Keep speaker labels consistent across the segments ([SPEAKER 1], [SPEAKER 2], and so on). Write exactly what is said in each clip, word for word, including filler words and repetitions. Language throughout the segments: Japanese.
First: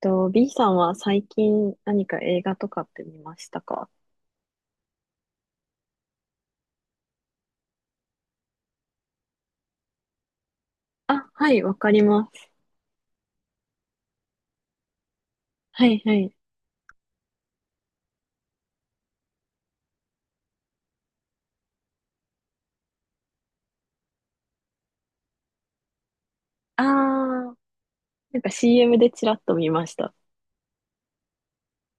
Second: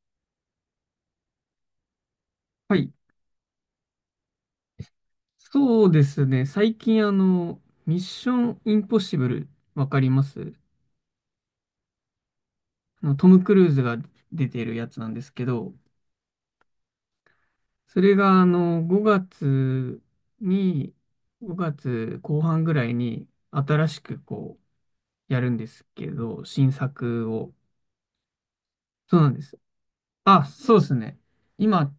[SPEAKER 1] と、B さんは最近何か映画と
[SPEAKER 2] は
[SPEAKER 1] かっ
[SPEAKER 2] い。
[SPEAKER 1] て見ましたか？
[SPEAKER 2] そうですね。最近、あの、ミッションインポッシブル、わかります？
[SPEAKER 1] あ、はい、わかります。
[SPEAKER 2] あの、トム・クルーズが出てるやつなんですけど、
[SPEAKER 1] はいはい。
[SPEAKER 2] それが、あの、ごがつに、ごがつこう半ぐらいに、新しく、こう、やるんですけど、新
[SPEAKER 1] あ
[SPEAKER 2] 作を。
[SPEAKER 1] ー、なんか シーエム で
[SPEAKER 2] そう
[SPEAKER 1] ち
[SPEAKER 2] な
[SPEAKER 1] ら
[SPEAKER 2] ん
[SPEAKER 1] っ
[SPEAKER 2] で
[SPEAKER 1] と
[SPEAKER 2] す。
[SPEAKER 1] 見ました。
[SPEAKER 2] あ、そうですね。今、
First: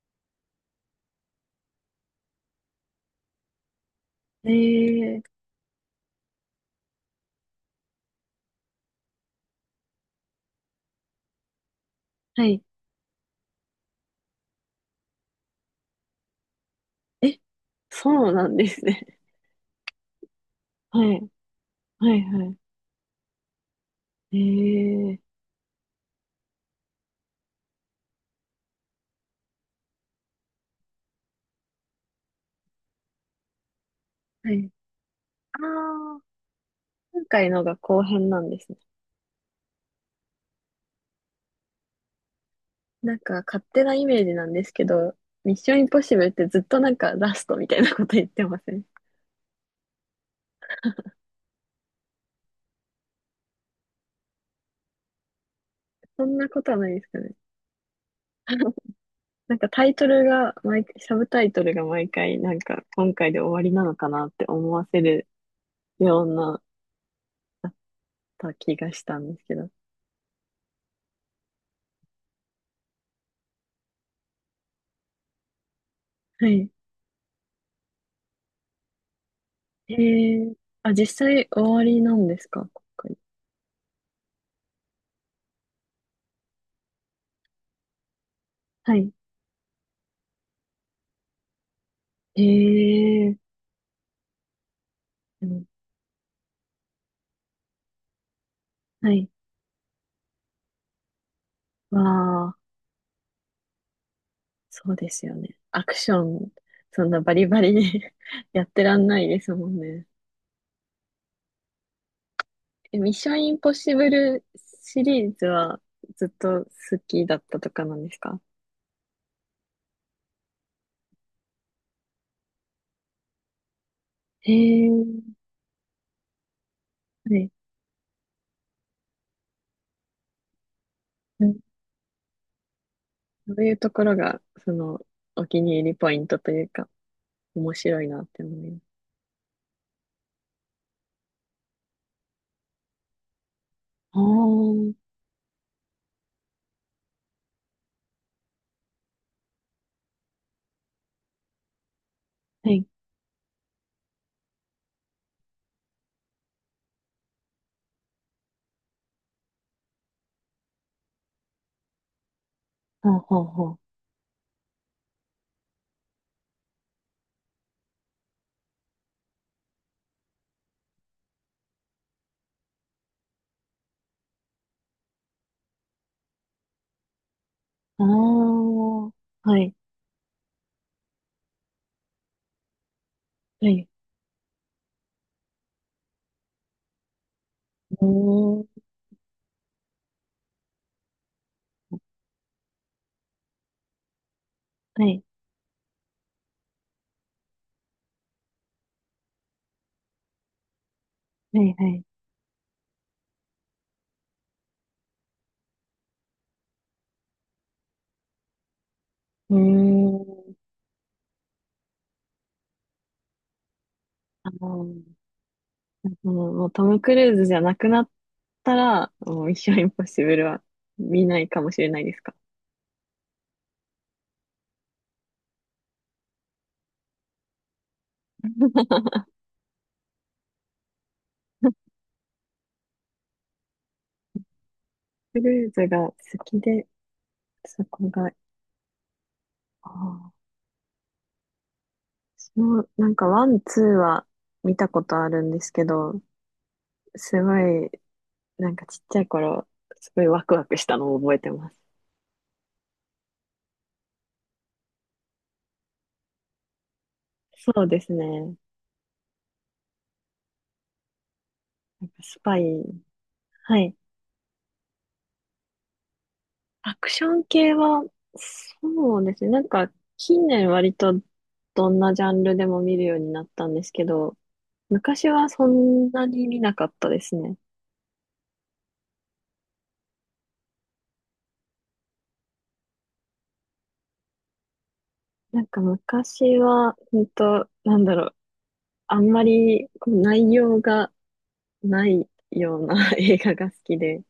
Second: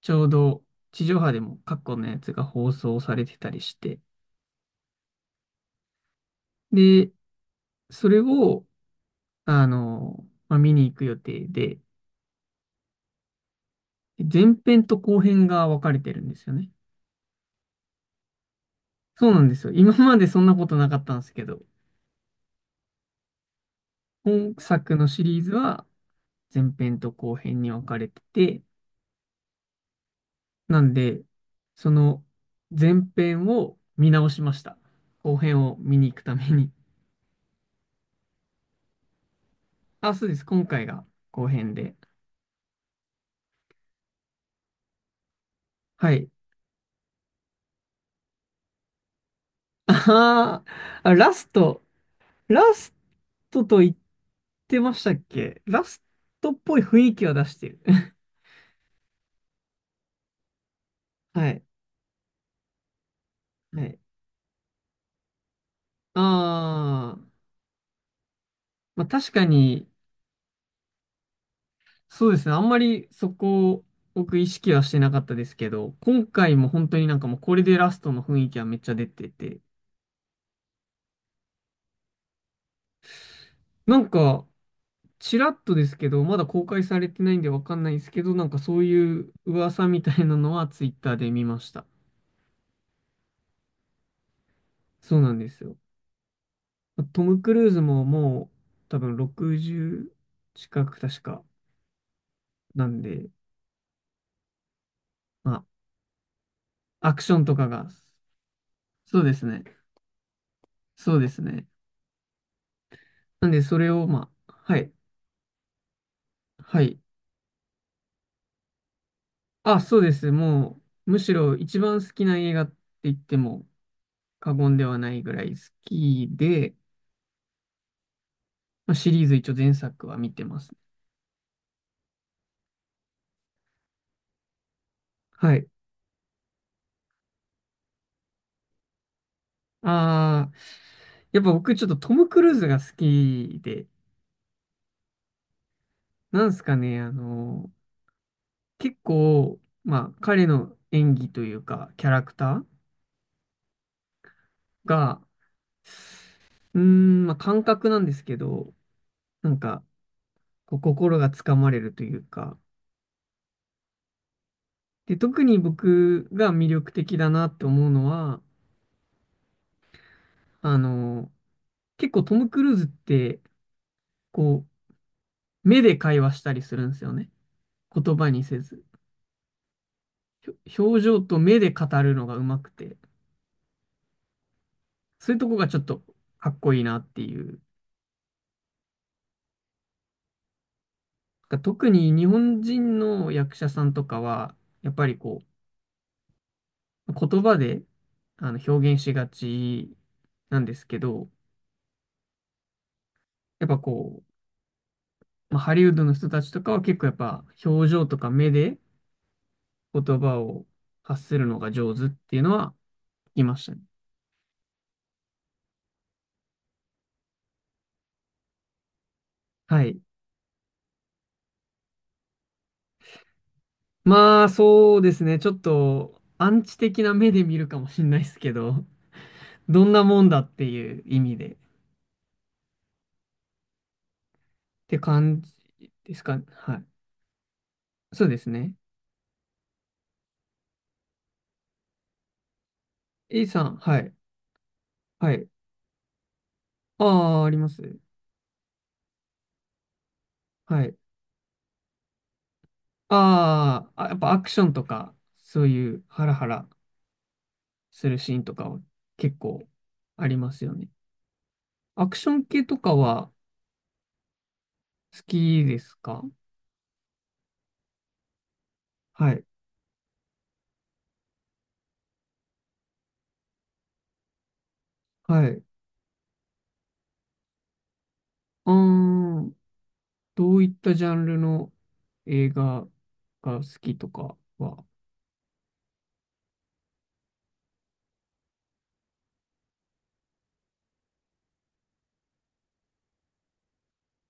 [SPEAKER 2] ちょうど、地上波でも過去のやつが放送されてたりして、
[SPEAKER 1] えー、
[SPEAKER 2] で、それを、あの、まあ、見に行く予定で、
[SPEAKER 1] はい。
[SPEAKER 2] 前編と後編が分かれてるんですよね。
[SPEAKER 1] え、そうなんですね。
[SPEAKER 2] そうなんですよ。今までそんなことな か
[SPEAKER 1] は
[SPEAKER 2] ったんで
[SPEAKER 1] い、
[SPEAKER 2] すけど、
[SPEAKER 1] はいはい。
[SPEAKER 2] 本作の
[SPEAKER 1] えー、
[SPEAKER 2] シリーズは前編と後編に分かれてて、なんで、その前編を見直し
[SPEAKER 1] は
[SPEAKER 2] まし
[SPEAKER 1] い。
[SPEAKER 2] た。後
[SPEAKER 1] あ
[SPEAKER 2] 編を見に行
[SPEAKER 1] ー、
[SPEAKER 2] くために。
[SPEAKER 1] 今回のが後編なんですね。
[SPEAKER 2] あ、そうです。今回が後編で。
[SPEAKER 1] なんか勝手なイメージなんですけど、ミッションインポッ
[SPEAKER 2] は
[SPEAKER 1] シブル
[SPEAKER 2] い。
[SPEAKER 1] ってずっとなんかラストみたいなこと言ってません？
[SPEAKER 2] あーあ、ラスト。ラストと言ってましたっけ？ラス
[SPEAKER 1] そんな
[SPEAKER 2] トっ
[SPEAKER 1] ことは
[SPEAKER 2] ぽい
[SPEAKER 1] ない
[SPEAKER 2] 雰
[SPEAKER 1] です
[SPEAKER 2] 囲
[SPEAKER 1] か
[SPEAKER 2] 気
[SPEAKER 1] ね。
[SPEAKER 2] は出してる。
[SPEAKER 1] なんかタイトルが毎、サブタ
[SPEAKER 2] は
[SPEAKER 1] イト
[SPEAKER 2] い。
[SPEAKER 1] ルが毎回、なんか今回で終わりな
[SPEAKER 2] は
[SPEAKER 1] の
[SPEAKER 2] い。
[SPEAKER 1] かなって思わせるようなっ
[SPEAKER 2] ああ、
[SPEAKER 1] た気がし
[SPEAKER 2] まあ
[SPEAKER 1] たん
[SPEAKER 2] 確
[SPEAKER 1] です
[SPEAKER 2] か
[SPEAKER 1] けど。
[SPEAKER 2] に、そうですね。あんまりそこを僕意識はしてなかったですけど、今
[SPEAKER 1] は
[SPEAKER 2] 回も
[SPEAKER 1] い。
[SPEAKER 2] 本当になんかもうこれでラストの雰囲気はめっちゃ出てて、
[SPEAKER 1] へえ。あ、実際終わりなんですか今回？
[SPEAKER 2] なんかちらっとですけど、まだ公開されてないんでわかんないですけど、なんかそう
[SPEAKER 1] はい。
[SPEAKER 2] いう噂みたいなのはツイッターで見ました。
[SPEAKER 1] へえ。
[SPEAKER 2] そうなん
[SPEAKER 1] う
[SPEAKER 2] です
[SPEAKER 1] ん、
[SPEAKER 2] よ。トム・クルーズももう多
[SPEAKER 1] は
[SPEAKER 2] 分
[SPEAKER 1] い。
[SPEAKER 2] ろくじゅう近く確か
[SPEAKER 1] わあ、
[SPEAKER 2] なんで、
[SPEAKER 1] そうですよね。
[SPEAKER 2] ま
[SPEAKER 1] アクション、そ
[SPEAKER 2] あ
[SPEAKER 1] ん
[SPEAKER 2] ア
[SPEAKER 1] な
[SPEAKER 2] ク
[SPEAKER 1] バ
[SPEAKER 2] ション
[SPEAKER 1] リ
[SPEAKER 2] と
[SPEAKER 1] バ
[SPEAKER 2] か
[SPEAKER 1] リ
[SPEAKER 2] が、
[SPEAKER 1] に やってらんな
[SPEAKER 2] そう
[SPEAKER 1] い
[SPEAKER 2] で
[SPEAKER 1] で
[SPEAKER 2] す
[SPEAKER 1] す
[SPEAKER 2] ね。
[SPEAKER 1] もんね。
[SPEAKER 2] そうですね。
[SPEAKER 1] え、ミッション
[SPEAKER 2] なん
[SPEAKER 1] イン
[SPEAKER 2] で
[SPEAKER 1] ポッ
[SPEAKER 2] それ
[SPEAKER 1] シ
[SPEAKER 2] を
[SPEAKER 1] ブ
[SPEAKER 2] ま
[SPEAKER 1] ル
[SPEAKER 2] あ、はい。
[SPEAKER 1] シリーズはずっと
[SPEAKER 2] は
[SPEAKER 1] 好
[SPEAKER 2] い。
[SPEAKER 1] きだったとかなんですか？
[SPEAKER 2] あ、そうです。もう、むしろ一番好きな映画って言っても
[SPEAKER 1] へ
[SPEAKER 2] 過言で
[SPEAKER 1] え。
[SPEAKER 2] はないぐらい好きで、
[SPEAKER 1] はい。
[SPEAKER 2] まあ、シリーズ一応前作は見てます。
[SPEAKER 1] そういうところが、その、お
[SPEAKER 2] は
[SPEAKER 1] 気
[SPEAKER 2] い。
[SPEAKER 1] に入りポイントというか、面白いなって思います。
[SPEAKER 2] ああ、やっぱ僕ちょっとトム・クルーズが好きで、
[SPEAKER 1] ああ、は
[SPEAKER 2] なんすかね、あの、結構、まあ彼の演技というか、キャラクター
[SPEAKER 1] い。
[SPEAKER 2] が、うーん、まあ感覚なんですけど、なんか、こう心がつかまれるというか、
[SPEAKER 1] はあ、はあ、は
[SPEAKER 2] で、特に僕が魅力的だなって思うのは、あの、結構トム・クルーズって、こう、目で会話したりするんですよね。
[SPEAKER 1] あ。あ
[SPEAKER 2] 言葉にせず。
[SPEAKER 1] あ、はい、
[SPEAKER 2] ひょ表情と目で語るのがうまくて、
[SPEAKER 1] はい。
[SPEAKER 2] そういうとこがちょっとかっこいいなっていう。
[SPEAKER 1] うーん、
[SPEAKER 2] なんか特に日本人の役者さんとかは、やっ
[SPEAKER 1] は
[SPEAKER 2] ぱり
[SPEAKER 1] い、
[SPEAKER 2] こう、言葉であの表現しがちなんですけど、
[SPEAKER 1] はい、はい。
[SPEAKER 2] やっぱこう、まあ、ハリウッドの人たちとかは結構やっぱ表情とか目で
[SPEAKER 1] うー
[SPEAKER 2] 言葉
[SPEAKER 1] ん。
[SPEAKER 2] を発するのが上手っていうのは聞きましたね。
[SPEAKER 1] あの、もうもうトム・クルーズじゃなくなったら、もうミッション・
[SPEAKER 2] は
[SPEAKER 1] イン
[SPEAKER 2] い。
[SPEAKER 1] ポッシブルは見ないかもしれないですか？
[SPEAKER 2] まあ、そうですね。ちょっと、アンチ的な目で見るかもしれないですけど、どんなもんだっていう意味で、って
[SPEAKER 1] ク
[SPEAKER 2] 感
[SPEAKER 1] ルーズ
[SPEAKER 2] じ
[SPEAKER 1] が好
[SPEAKER 2] ですかね。
[SPEAKER 1] き
[SPEAKER 2] はい。
[SPEAKER 1] で、そこ
[SPEAKER 2] そ
[SPEAKER 1] が、
[SPEAKER 2] う
[SPEAKER 1] あ
[SPEAKER 2] ですね。
[SPEAKER 1] あ、私もなんかワ
[SPEAKER 2] A
[SPEAKER 1] ン、
[SPEAKER 2] さん、
[SPEAKER 1] ツー
[SPEAKER 2] はい。
[SPEAKER 1] は見たことあ
[SPEAKER 2] は
[SPEAKER 1] る
[SPEAKER 2] い。
[SPEAKER 1] んですけど、す
[SPEAKER 2] ああ、あり
[SPEAKER 1] ご
[SPEAKER 2] ます。
[SPEAKER 1] い、なんかちっちゃい頃、すごいワクワク
[SPEAKER 2] は
[SPEAKER 1] した
[SPEAKER 2] い。
[SPEAKER 1] のを覚えてます。
[SPEAKER 2] あーあ、やっぱアクションとか、そういうハラハラ
[SPEAKER 1] そうで
[SPEAKER 2] す
[SPEAKER 1] す
[SPEAKER 2] るシーン
[SPEAKER 1] ね。
[SPEAKER 2] とかは結構ありますよね。
[SPEAKER 1] なん
[SPEAKER 2] ア
[SPEAKER 1] か
[SPEAKER 2] クショ
[SPEAKER 1] ス
[SPEAKER 2] ン
[SPEAKER 1] パイ。
[SPEAKER 2] 系とかは
[SPEAKER 1] はい。
[SPEAKER 2] 好きですか？
[SPEAKER 1] アクション系は、そう
[SPEAKER 2] は
[SPEAKER 1] です
[SPEAKER 2] い。
[SPEAKER 1] ね。なんか、近年割とどんなジャンルでも見るようになったんですけど、昔
[SPEAKER 2] はい。
[SPEAKER 1] は
[SPEAKER 2] う
[SPEAKER 1] そんなに見なかったですね。
[SPEAKER 2] ーん。どういったジャンルの映画が好きとかは、
[SPEAKER 1] なんか昔は、本当なんだろう、あんまりこう内容がないような 映画が好きで、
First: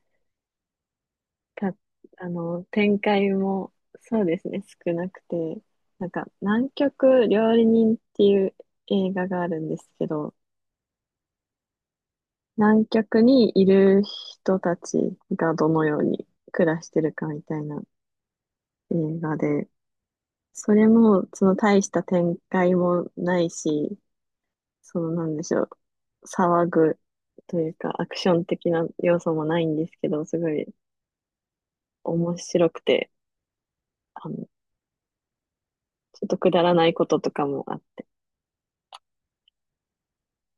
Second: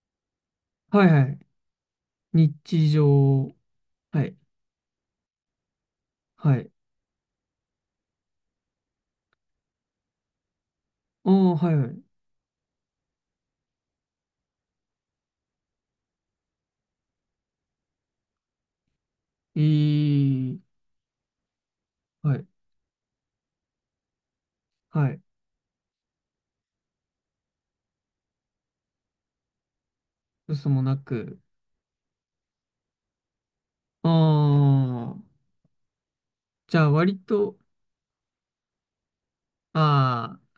[SPEAKER 2] はいはい。
[SPEAKER 1] か、あの、
[SPEAKER 2] 日
[SPEAKER 1] 展
[SPEAKER 2] 常、
[SPEAKER 1] 開も、そ
[SPEAKER 2] は
[SPEAKER 1] う
[SPEAKER 2] い、
[SPEAKER 1] ですね、少なくて、なんか、
[SPEAKER 2] は
[SPEAKER 1] 南
[SPEAKER 2] い。
[SPEAKER 1] 極料理人っていう映画があるんですけど、
[SPEAKER 2] ああ、はいはい。
[SPEAKER 1] 南極にいる人たちがどのように暮らしてるかみたいな映画で、
[SPEAKER 2] いい、
[SPEAKER 1] それも、その大した
[SPEAKER 2] は
[SPEAKER 1] 展
[SPEAKER 2] い、
[SPEAKER 1] 開もないし、そ
[SPEAKER 2] は
[SPEAKER 1] の、
[SPEAKER 2] い。
[SPEAKER 1] なんでしょう、騒ぐというか、アクション的な要素もないんですけど、すご
[SPEAKER 2] 嘘
[SPEAKER 1] い
[SPEAKER 2] もなく。
[SPEAKER 1] 面白くて、
[SPEAKER 2] あ
[SPEAKER 1] あの、
[SPEAKER 2] あ、
[SPEAKER 1] ちょっとくだら
[SPEAKER 2] じゃ
[SPEAKER 1] な
[SPEAKER 2] あ
[SPEAKER 1] いこ
[SPEAKER 2] 割
[SPEAKER 1] ととか
[SPEAKER 2] と、
[SPEAKER 1] もあって、
[SPEAKER 2] ああ、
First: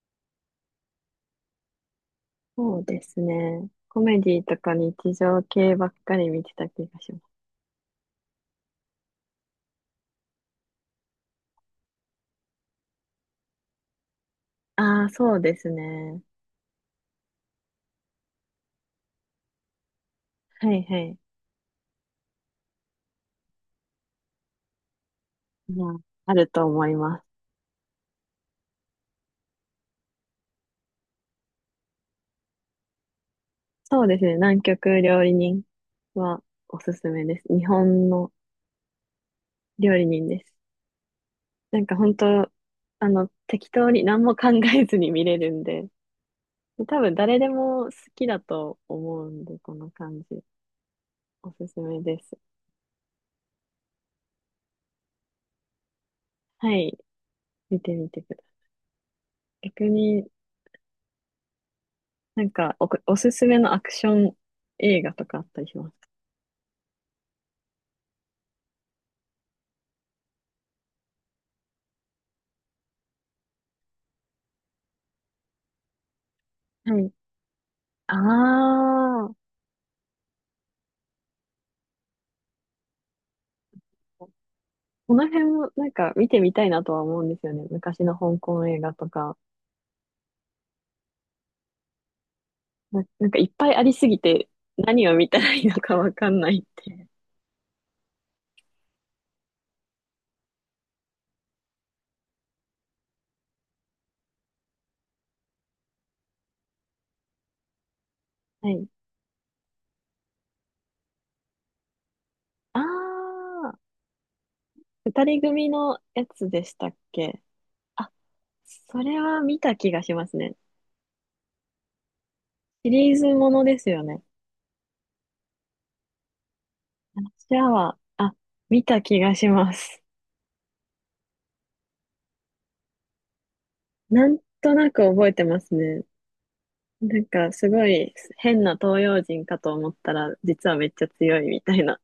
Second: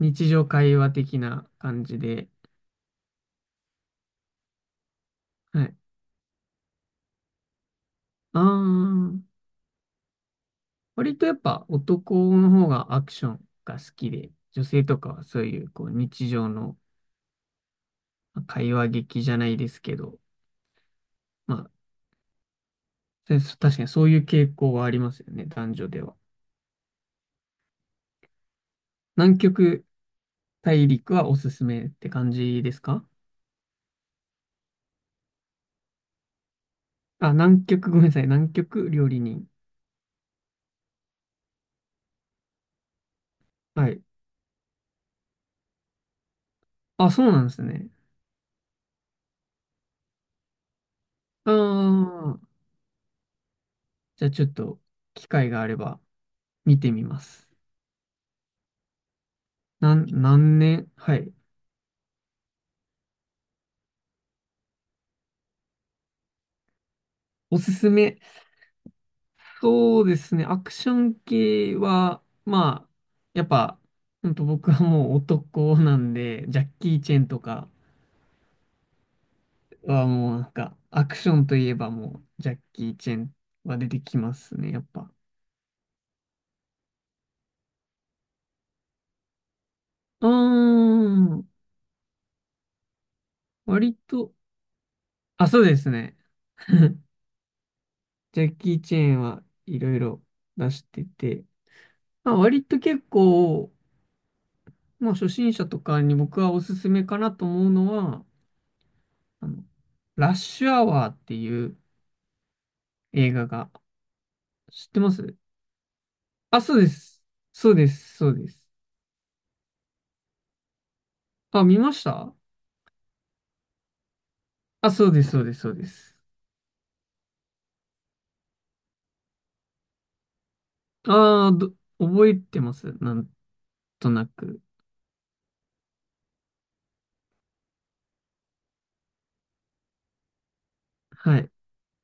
[SPEAKER 2] 日常会話的な感じで。
[SPEAKER 1] そうですね。コメディとか日常
[SPEAKER 2] は
[SPEAKER 1] 系
[SPEAKER 2] い。
[SPEAKER 1] ばっかり見てた気がします。
[SPEAKER 2] ああ、割とやっぱ男の方がアクションが好きで、女性と
[SPEAKER 1] ああ、
[SPEAKER 2] かは
[SPEAKER 1] そう
[SPEAKER 2] そう
[SPEAKER 1] で
[SPEAKER 2] い
[SPEAKER 1] す
[SPEAKER 2] うこう
[SPEAKER 1] ね。
[SPEAKER 2] 日常のまあ会話劇じゃないですけど、
[SPEAKER 1] はいはい。
[SPEAKER 2] まあ、でそ確かにそういう傾向はありますよね、男女
[SPEAKER 1] まあ、
[SPEAKER 2] では。
[SPEAKER 1] あると思います。
[SPEAKER 2] 南極大陸はおすすめって感じですか？
[SPEAKER 1] そうですね。南極料理人はおすすめ
[SPEAKER 2] あ、
[SPEAKER 1] です。
[SPEAKER 2] 南
[SPEAKER 1] 日
[SPEAKER 2] 極、ごめん
[SPEAKER 1] 本
[SPEAKER 2] なさい、
[SPEAKER 1] の
[SPEAKER 2] 南極料理人。
[SPEAKER 1] 料理人です。なんか本当、あの、適
[SPEAKER 2] は
[SPEAKER 1] 当
[SPEAKER 2] い。
[SPEAKER 1] に何も考えずに見れるんで、多
[SPEAKER 2] あ、
[SPEAKER 1] 分
[SPEAKER 2] そう
[SPEAKER 1] 誰
[SPEAKER 2] なん
[SPEAKER 1] で
[SPEAKER 2] です
[SPEAKER 1] も
[SPEAKER 2] ね。
[SPEAKER 1] 好きだと思うんで、この感じ。お
[SPEAKER 2] あ
[SPEAKER 1] すすめです。
[SPEAKER 2] あ、じゃあちょっと機会があれば
[SPEAKER 1] は
[SPEAKER 2] 見て
[SPEAKER 1] い。
[SPEAKER 2] みます。
[SPEAKER 1] 見てみてください。逆
[SPEAKER 2] なん、
[SPEAKER 1] に、
[SPEAKER 2] 何年。はい。
[SPEAKER 1] なんかお、おすすめのアクション映画とかあったりします？
[SPEAKER 2] おすすめ。そうですね、アクション系は、まあ、やっぱ、ほんと僕はもう男なんで、ジャッキ
[SPEAKER 1] かは
[SPEAKER 2] ー・
[SPEAKER 1] い。
[SPEAKER 2] チェンとか、
[SPEAKER 1] ああ、
[SPEAKER 2] はもうなんか、アクションといえばもう、ジャッキー・チェンは出てきますね、やっぱ。
[SPEAKER 1] この辺もなんか見てみたいなとは思うんですよね。昔の香港映画とか。
[SPEAKER 2] うーん、
[SPEAKER 1] な、なんかいっぱいあり
[SPEAKER 2] 割
[SPEAKER 1] すぎ
[SPEAKER 2] と、
[SPEAKER 1] て何を見た
[SPEAKER 2] あ、
[SPEAKER 1] ら
[SPEAKER 2] そ
[SPEAKER 1] い
[SPEAKER 2] う
[SPEAKER 1] いの
[SPEAKER 2] です
[SPEAKER 1] かわ
[SPEAKER 2] ね。
[SPEAKER 1] かんないっ て。
[SPEAKER 2] ジャッキー・チェンはいろいろ出してて、まあ、割と結構、まあ、初心者とかに僕はおすすめかなと思うのは、
[SPEAKER 1] はい。
[SPEAKER 2] あの、ラッシュアワーっていう
[SPEAKER 1] あ
[SPEAKER 2] 映画が、
[SPEAKER 1] あ、
[SPEAKER 2] 知ってま
[SPEAKER 1] 二
[SPEAKER 2] す？
[SPEAKER 1] 人組のやつ
[SPEAKER 2] あ、
[SPEAKER 1] でし
[SPEAKER 2] そう
[SPEAKER 1] た
[SPEAKER 2] で
[SPEAKER 1] っ
[SPEAKER 2] す。
[SPEAKER 1] け？
[SPEAKER 2] そうで
[SPEAKER 1] あ、
[SPEAKER 2] す、そうです。
[SPEAKER 1] それは見た気がしますね。
[SPEAKER 2] あ、見ました？
[SPEAKER 1] シリーズものですよね。
[SPEAKER 2] あ、そうです、そうです、そうです。
[SPEAKER 1] 私は、あ、見た気がします。
[SPEAKER 2] ああ、ど、覚えてます。なんとな
[SPEAKER 1] なん
[SPEAKER 2] く。
[SPEAKER 1] となく覚えてますね。なんかすごい変な東洋人かと思ったら、実はめっちゃ
[SPEAKER 2] は
[SPEAKER 1] 強い
[SPEAKER 2] い。
[SPEAKER 1] みたいな。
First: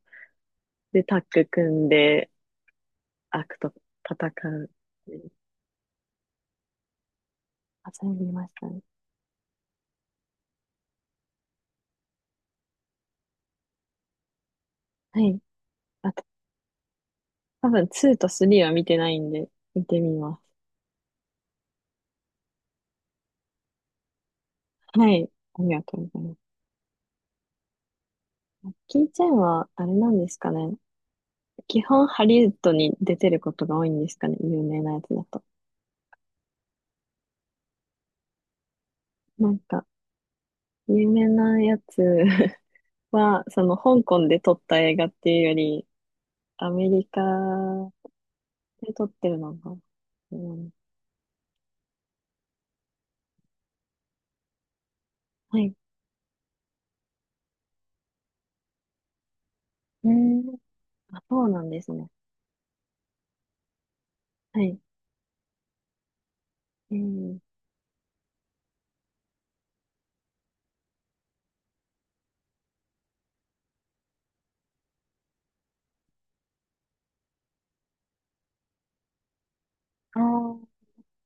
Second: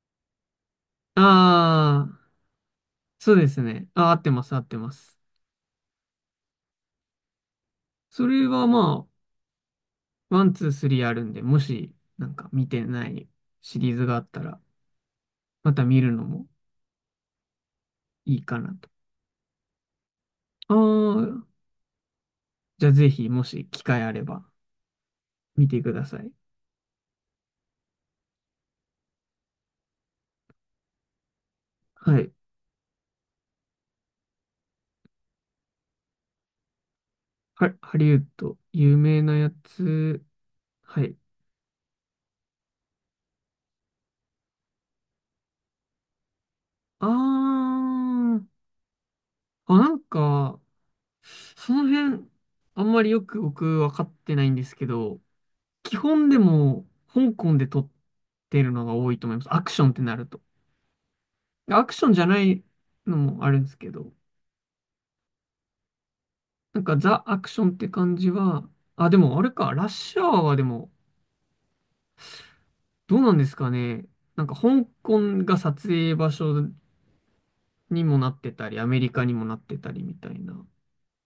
[SPEAKER 1] で、タ
[SPEAKER 2] あ
[SPEAKER 1] ッグ組ん
[SPEAKER 2] あ、
[SPEAKER 1] で
[SPEAKER 2] そうで
[SPEAKER 1] 悪
[SPEAKER 2] す
[SPEAKER 1] と
[SPEAKER 2] ね。ああ、合っ
[SPEAKER 1] 戦
[SPEAKER 2] てます、合っ
[SPEAKER 1] う。
[SPEAKER 2] てます。
[SPEAKER 1] あ、それ
[SPEAKER 2] そ
[SPEAKER 1] 見ま
[SPEAKER 2] れ
[SPEAKER 1] し
[SPEAKER 2] は
[SPEAKER 1] たね。
[SPEAKER 2] まあ、ワン、ツー、スリーあるんで、もし、なんか見てないシリーズがあったら、
[SPEAKER 1] はい。
[SPEAKER 2] また見る
[SPEAKER 1] あ
[SPEAKER 2] の
[SPEAKER 1] と、
[SPEAKER 2] も
[SPEAKER 1] 多分にと
[SPEAKER 2] いい
[SPEAKER 1] さん
[SPEAKER 2] か
[SPEAKER 1] は
[SPEAKER 2] な
[SPEAKER 1] 見
[SPEAKER 2] と。
[SPEAKER 1] てないんで、見てみま
[SPEAKER 2] ああ、じゃあぜひ、もし機会あれば、
[SPEAKER 1] す。はい。あ
[SPEAKER 2] 見
[SPEAKER 1] りが
[SPEAKER 2] てく
[SPEAKER 1] と
[SPEAKER 2] だ
[SPEAKER 1] うござ
[SPEAKER 2] さ
[SPEAKER 1] い
[SPEAKER 2] い。
[SPEAKER 1] ます。キーチェンは、あれなんですかね。基本
[SPEAKER 2] は
[SPEAKER 1] ハ
[SPEAKER 2] い。
[SPEAKER 1] リウッドに出てることが多いんですかね。有名なやつだと。
[SPEAKER 2] ハハリウッド、有名な
[SPEAKER 1] な
[SPEAKER 2] や
[SPEAKER 1] んか、
[SPEAKER 2] つ。
[SPEAKER 1] 有
[SPEAKER 2] はい。
[SPEAKER 1] 名なやつ は、その香港で撮った映画っていうより、アメリ
[SPEAKER 2] あ
[SPEAKER 1] カ
[SPEAKER 2] あ、
[SPEAKER 1] で、撮ってるのが。
[SPEAKER 2] あ、なん
[SPEAKER 1] う
[SPEAKER 2] か、
[SPEAKER 1] ん、
[SPEAKER 2] その辺、あんまりよく僕分かってないんですけど、
[SPEAKER 1] はい。
[SPEAKER 2] 基本でも香港で撮ってるのが多いと思います。アクションって
[SPEAKER 1] う
[SPEAKER 2] なると。
[SPEAKER 1] ん。あ、そうなんで
[SPEAKER 2] ア
[SPEAKER 1] す
[SPEAKER 2] クシ
[SPEAKER 1] ね。
[SPEAKER 2] ョンじゃないのもあるんですけど、
[SPEAKER 1] はい。
[SPEAKER 2] なん
[SPEAKER 1] え
[SPEAKER 2] かザ・
[SPEAKER 1] ー、
[SPEAKER 2] アクションって感じは、あ、でもあれか、ラッシュアワーはでも、どうなんですかね。なんか香港が撮影場所にもなってたり、アメリカにもなってたりみ
[SPEAKER 1] あ
[SPEAKER 2] たいな。
[SPEAKER 1] ー、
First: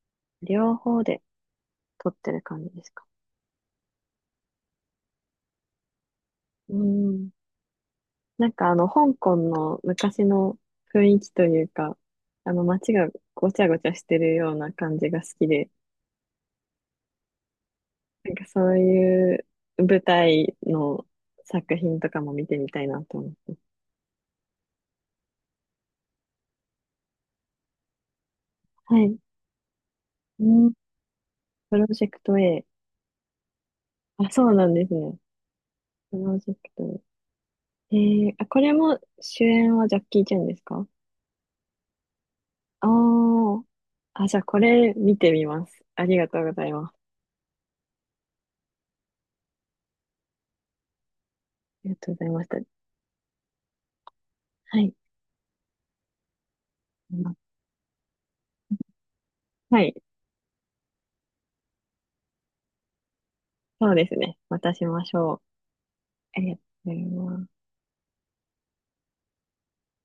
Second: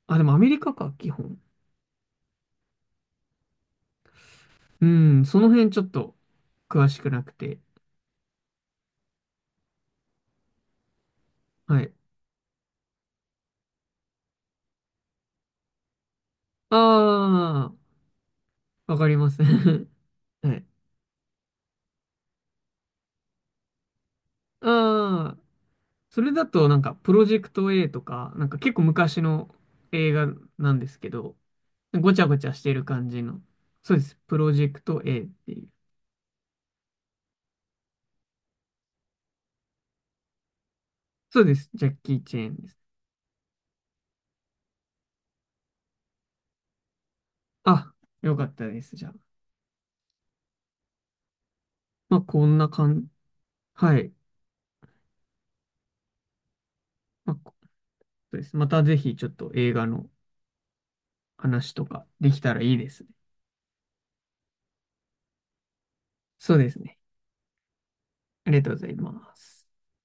[SPEAKER 2] あ、でもアメリカ
[SPEAKER 1] 両
[SPEAKER 2] か、
[SPEAKER 1] 方
[SPEAKER 2] 基
[SPEAKER 1] で
[SPEAKER 2] 本。
[SPEAKER 1] 撮ってる感じですか？
[SPEAKER 2] うん、その辺ちょっと
[SPEAKER 1] う
[SPEAKER 2] 詳しくな
[SPEAKER 1] ん。
[SPEAKER 2] くて。
[SPEAKER 1] なんかあの、香港の昔の雰囲気という
[SPEAKER 2] はい。
[SPEAKER 1] か、あの、街がごちゃごちゃしてるような感じが好きで、
[SPEAKER 2] ああ。
[SPEAKER 1] なんかそう
[SPEAKER 2] わかりま
[SPEAKER 1] い
[SPEAKER 2] す。
[SPEAKER 1] う舞
[SPEAKER 2] は
[SPEAKER 1] 台
[SPEAKER 2] い。
[SPEAKER 1] の作品とかも見てみたいなと思って。
[SPEAKER 2] ああ、それだとなんか、プロジェクト A とか、なんか結構
[SPEAKER 1] はい。
[SPEAKER 2] 昔の映画
[SPEAKER 1] うん。
[SPEAKER 2] なんですけど、
[SPEAKER 1] プロジェ
[SPEAKER 2] ごち
[SPEAKER 1] ク
[SPEAKER 2] ゃ
[SPEAKER 1] ト
[SPEAKER 2] ごちゃし
[SPEAKER 1] A。
[SPEAKER 2] てる感じの。そうです。
[SPEAKER 1] あ、
[SPEAKER 2] プ
[SPEAKER 1] そ
[SPEAKER 2] ロ
[SPEAKER 1] う
[SPEAKER 2] ジ
[SPEAKER 1] なん
[SPEAKER 2] ェク
[SPEAKER 1] です
[SPEAKER 2] ト
[SPEAKER 1] ね。
[SPEAKER 2] A っていう。
[SPEAKER 1] プロジェクト A。えー、あ、これも主演はジャッキー・チェンですか？
[SPEAKER 2] そうです。ジャッキー・チェーンです。
[SPEAKER 1] ああー。あ、じゃあこれ見てみます。ありがとうございます。あ
[SPEAKER 2] あ、よかったです。じゃあ。
[SPEAKER 1] りがとう
[SPEAKER 2] ま
[SPEAKER 1] ご
[SPEAKER 2] あ、
[SPEAKER 1] ざいま
[SPEAKER 2] こ
[SPEAKER 1] した。
[SPEAKER 2] んな感じ。はい。
[SPEAKER 1] はい。ま
[SPEAKER 2] まあ、こそうです。またぜひちょっと映
[SPEAKER 1] は
[SPEAKER 2] 画
[SPEAKER 1] い。
[SPEAKER 2] の話とかできたらいいですね。
[SPEAKER 1] そうですね。またしましょう。ありが
[SPEAKER 2] そう
[SPEAKER 1] と
[SPEAKER 2] です
[SPEAKER 1] うござ
[SPEAKER 2] ね。
[SPEAKER 1] います。
[SPEAKER 2] ありがとうございます。